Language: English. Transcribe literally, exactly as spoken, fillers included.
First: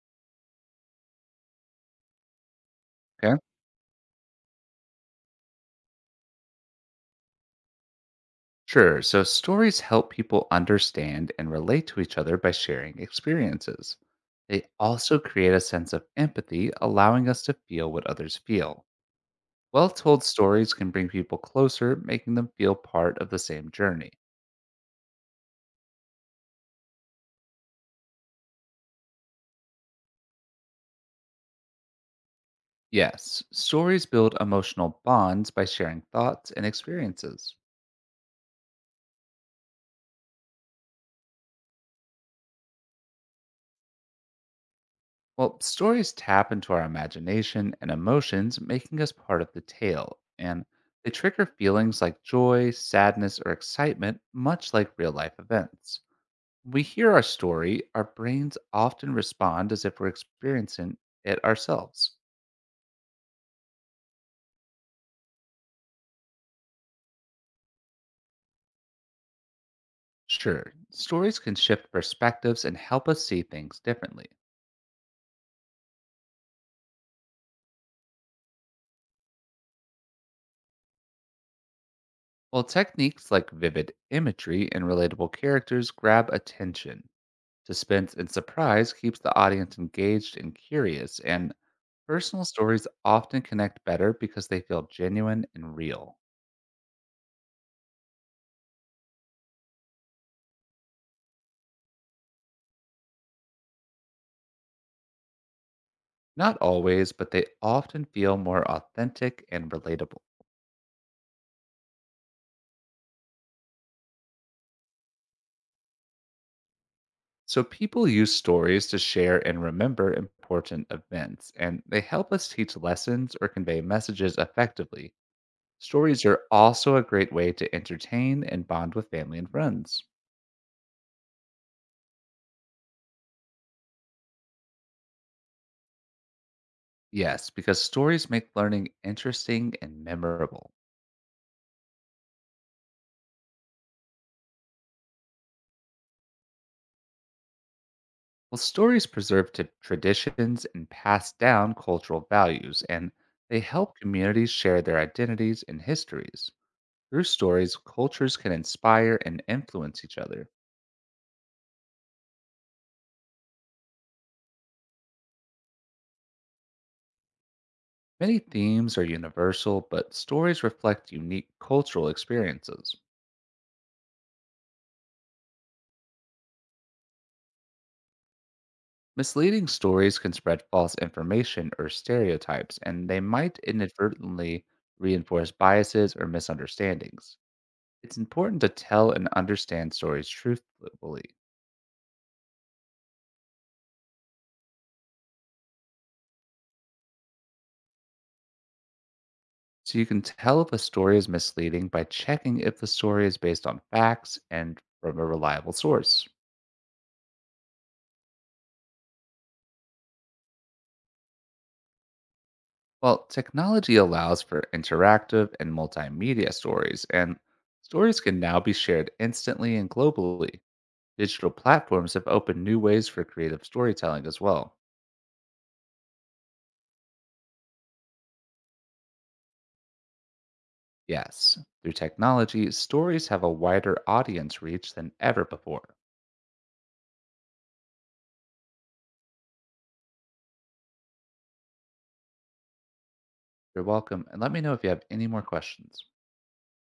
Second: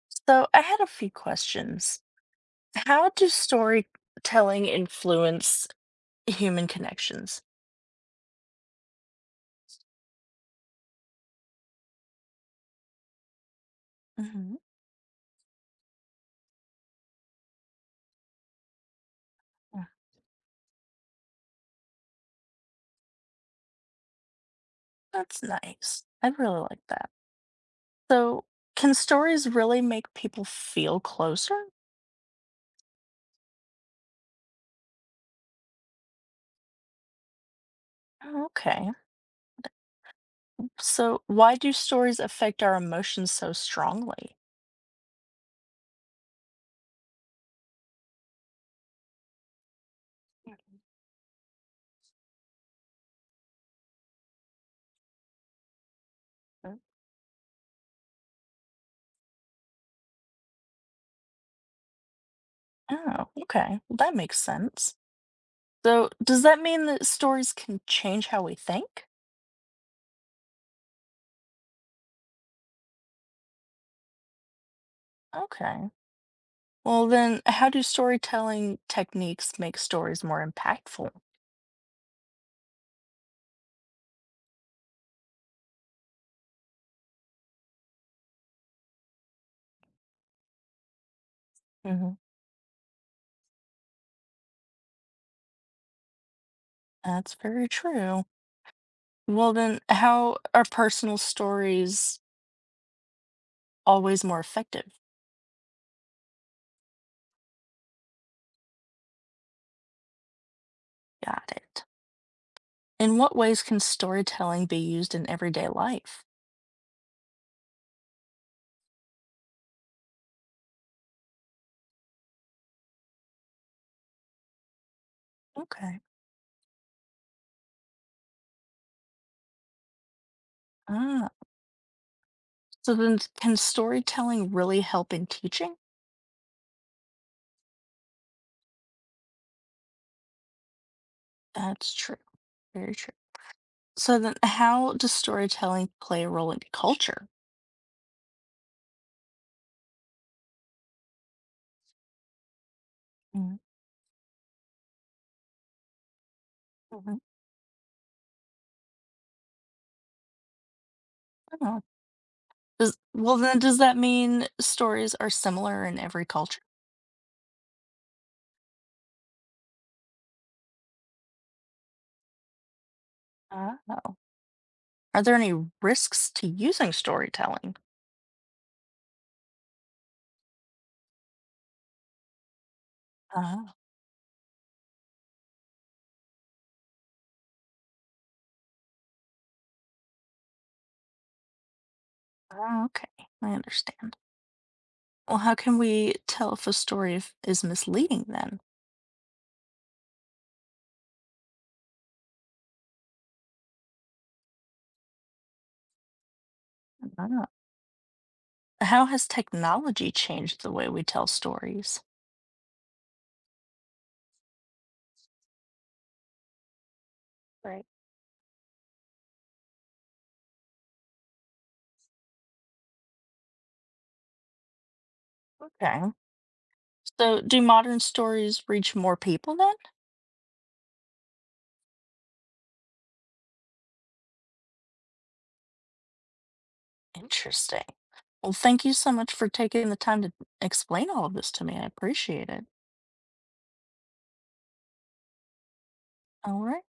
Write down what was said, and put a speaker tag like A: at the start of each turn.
A: So I had a few questions. How do
B: Okay.
A: storytelling influence human connections?
B: Sure. So stories help people understand and relate to each other by sharing experiences.
A: Hmm.
B: They also create a sense of empathy, allowing us to feel what others feel.
A: Mm,
B: Well told stories can bring people closer, making them feel part of the same journey.
A: that's nice. I really like that. So can stories really make people feel closer?
B: Yes, stories build emotional bonds by sharing thoughts and experiences.
A: Oh, okay. So why do stories affect our emotions so strongly?
B: Well, stories tap into our imagination and emotions, making us part of the tale, and they trigger feelings like joy, sadness, or excitement, much like real life events. When
A: Mm.
B: we hear our story, our brains often respond as if we're experiencing it ourselves.
A: Oh, okay, well, that makes sense. So does that mean that stories can change how we think?
B: Sure, stories can shift perspectives and help us see things differently.
A: Okay. Well, then how do storytelling techniques make stories more impactful?
B: While techniques like vivid imagery and relatable characters grab attention. Suspense and surprise keeps the audience engaged and curious, and
A: Mhm.
B: personal stories often connect better because they feel genuine and real.
A: That's very true. Well, then, how are personal stories always more effective?
B: Not always, but they often feel more authentic and relatable.
A: Got it. In what ways can storytelling be used in everyday life?
B: So people use stories to share and remember important events, and they help us teach lessons or convey messages effectively.
A: Okay.
B: Stories are also a great way to entertain and bond with family and friends.
A: Ah, so then can storytelling really help in teaching?
B: Yes, because stories make learning interesting and memorable.
A: That's true. Very true. So then, how does storytelling play a role in culture?
B: Well, stories preserve t- traditions and pass down cultural values, and
A: Mm.
B: they help communities share their identities and histories.
A: Mhm.
B: Through stories, cultures can inspire and influence each other.
A: Oh. Does, well, then, does that mean stories are similar in every culture?
B: Many themes are universal, but stories reflect unique cultural experiences.
A: Oh. Are there any risks to using storytelling?
B: Misleading stories can spread false information or stereotypes, and they might
A: Oh.
B: inadvertently reinforce biases or misunderstandings. It's important to tell and understand stories truthfully.
A: Oh, okay, I understand. Well, how can we tell if a story if- is misleading then?
B: So you can tell if a story is misleading by checking if the story is based on facts and from a reliable source.
A: Ah. How has technology changed the way we tell stories?
B: Well, technology allows for interactive and multimedia stories, and
A: Right.
B: stories can now be shared instantly and globally. Digital platforms have opened new ways for creative storytelling as well.
A: Okay. So, do modern stories reach more people then?
B: Yes, through technology, stories have a wider audience reach than ever before.
A: Interesting. Well, thank you so much for taking the time to explain all of this to me. I appreciate it.
B: You're welcome, and let me know if you have any more questions.
A: All right.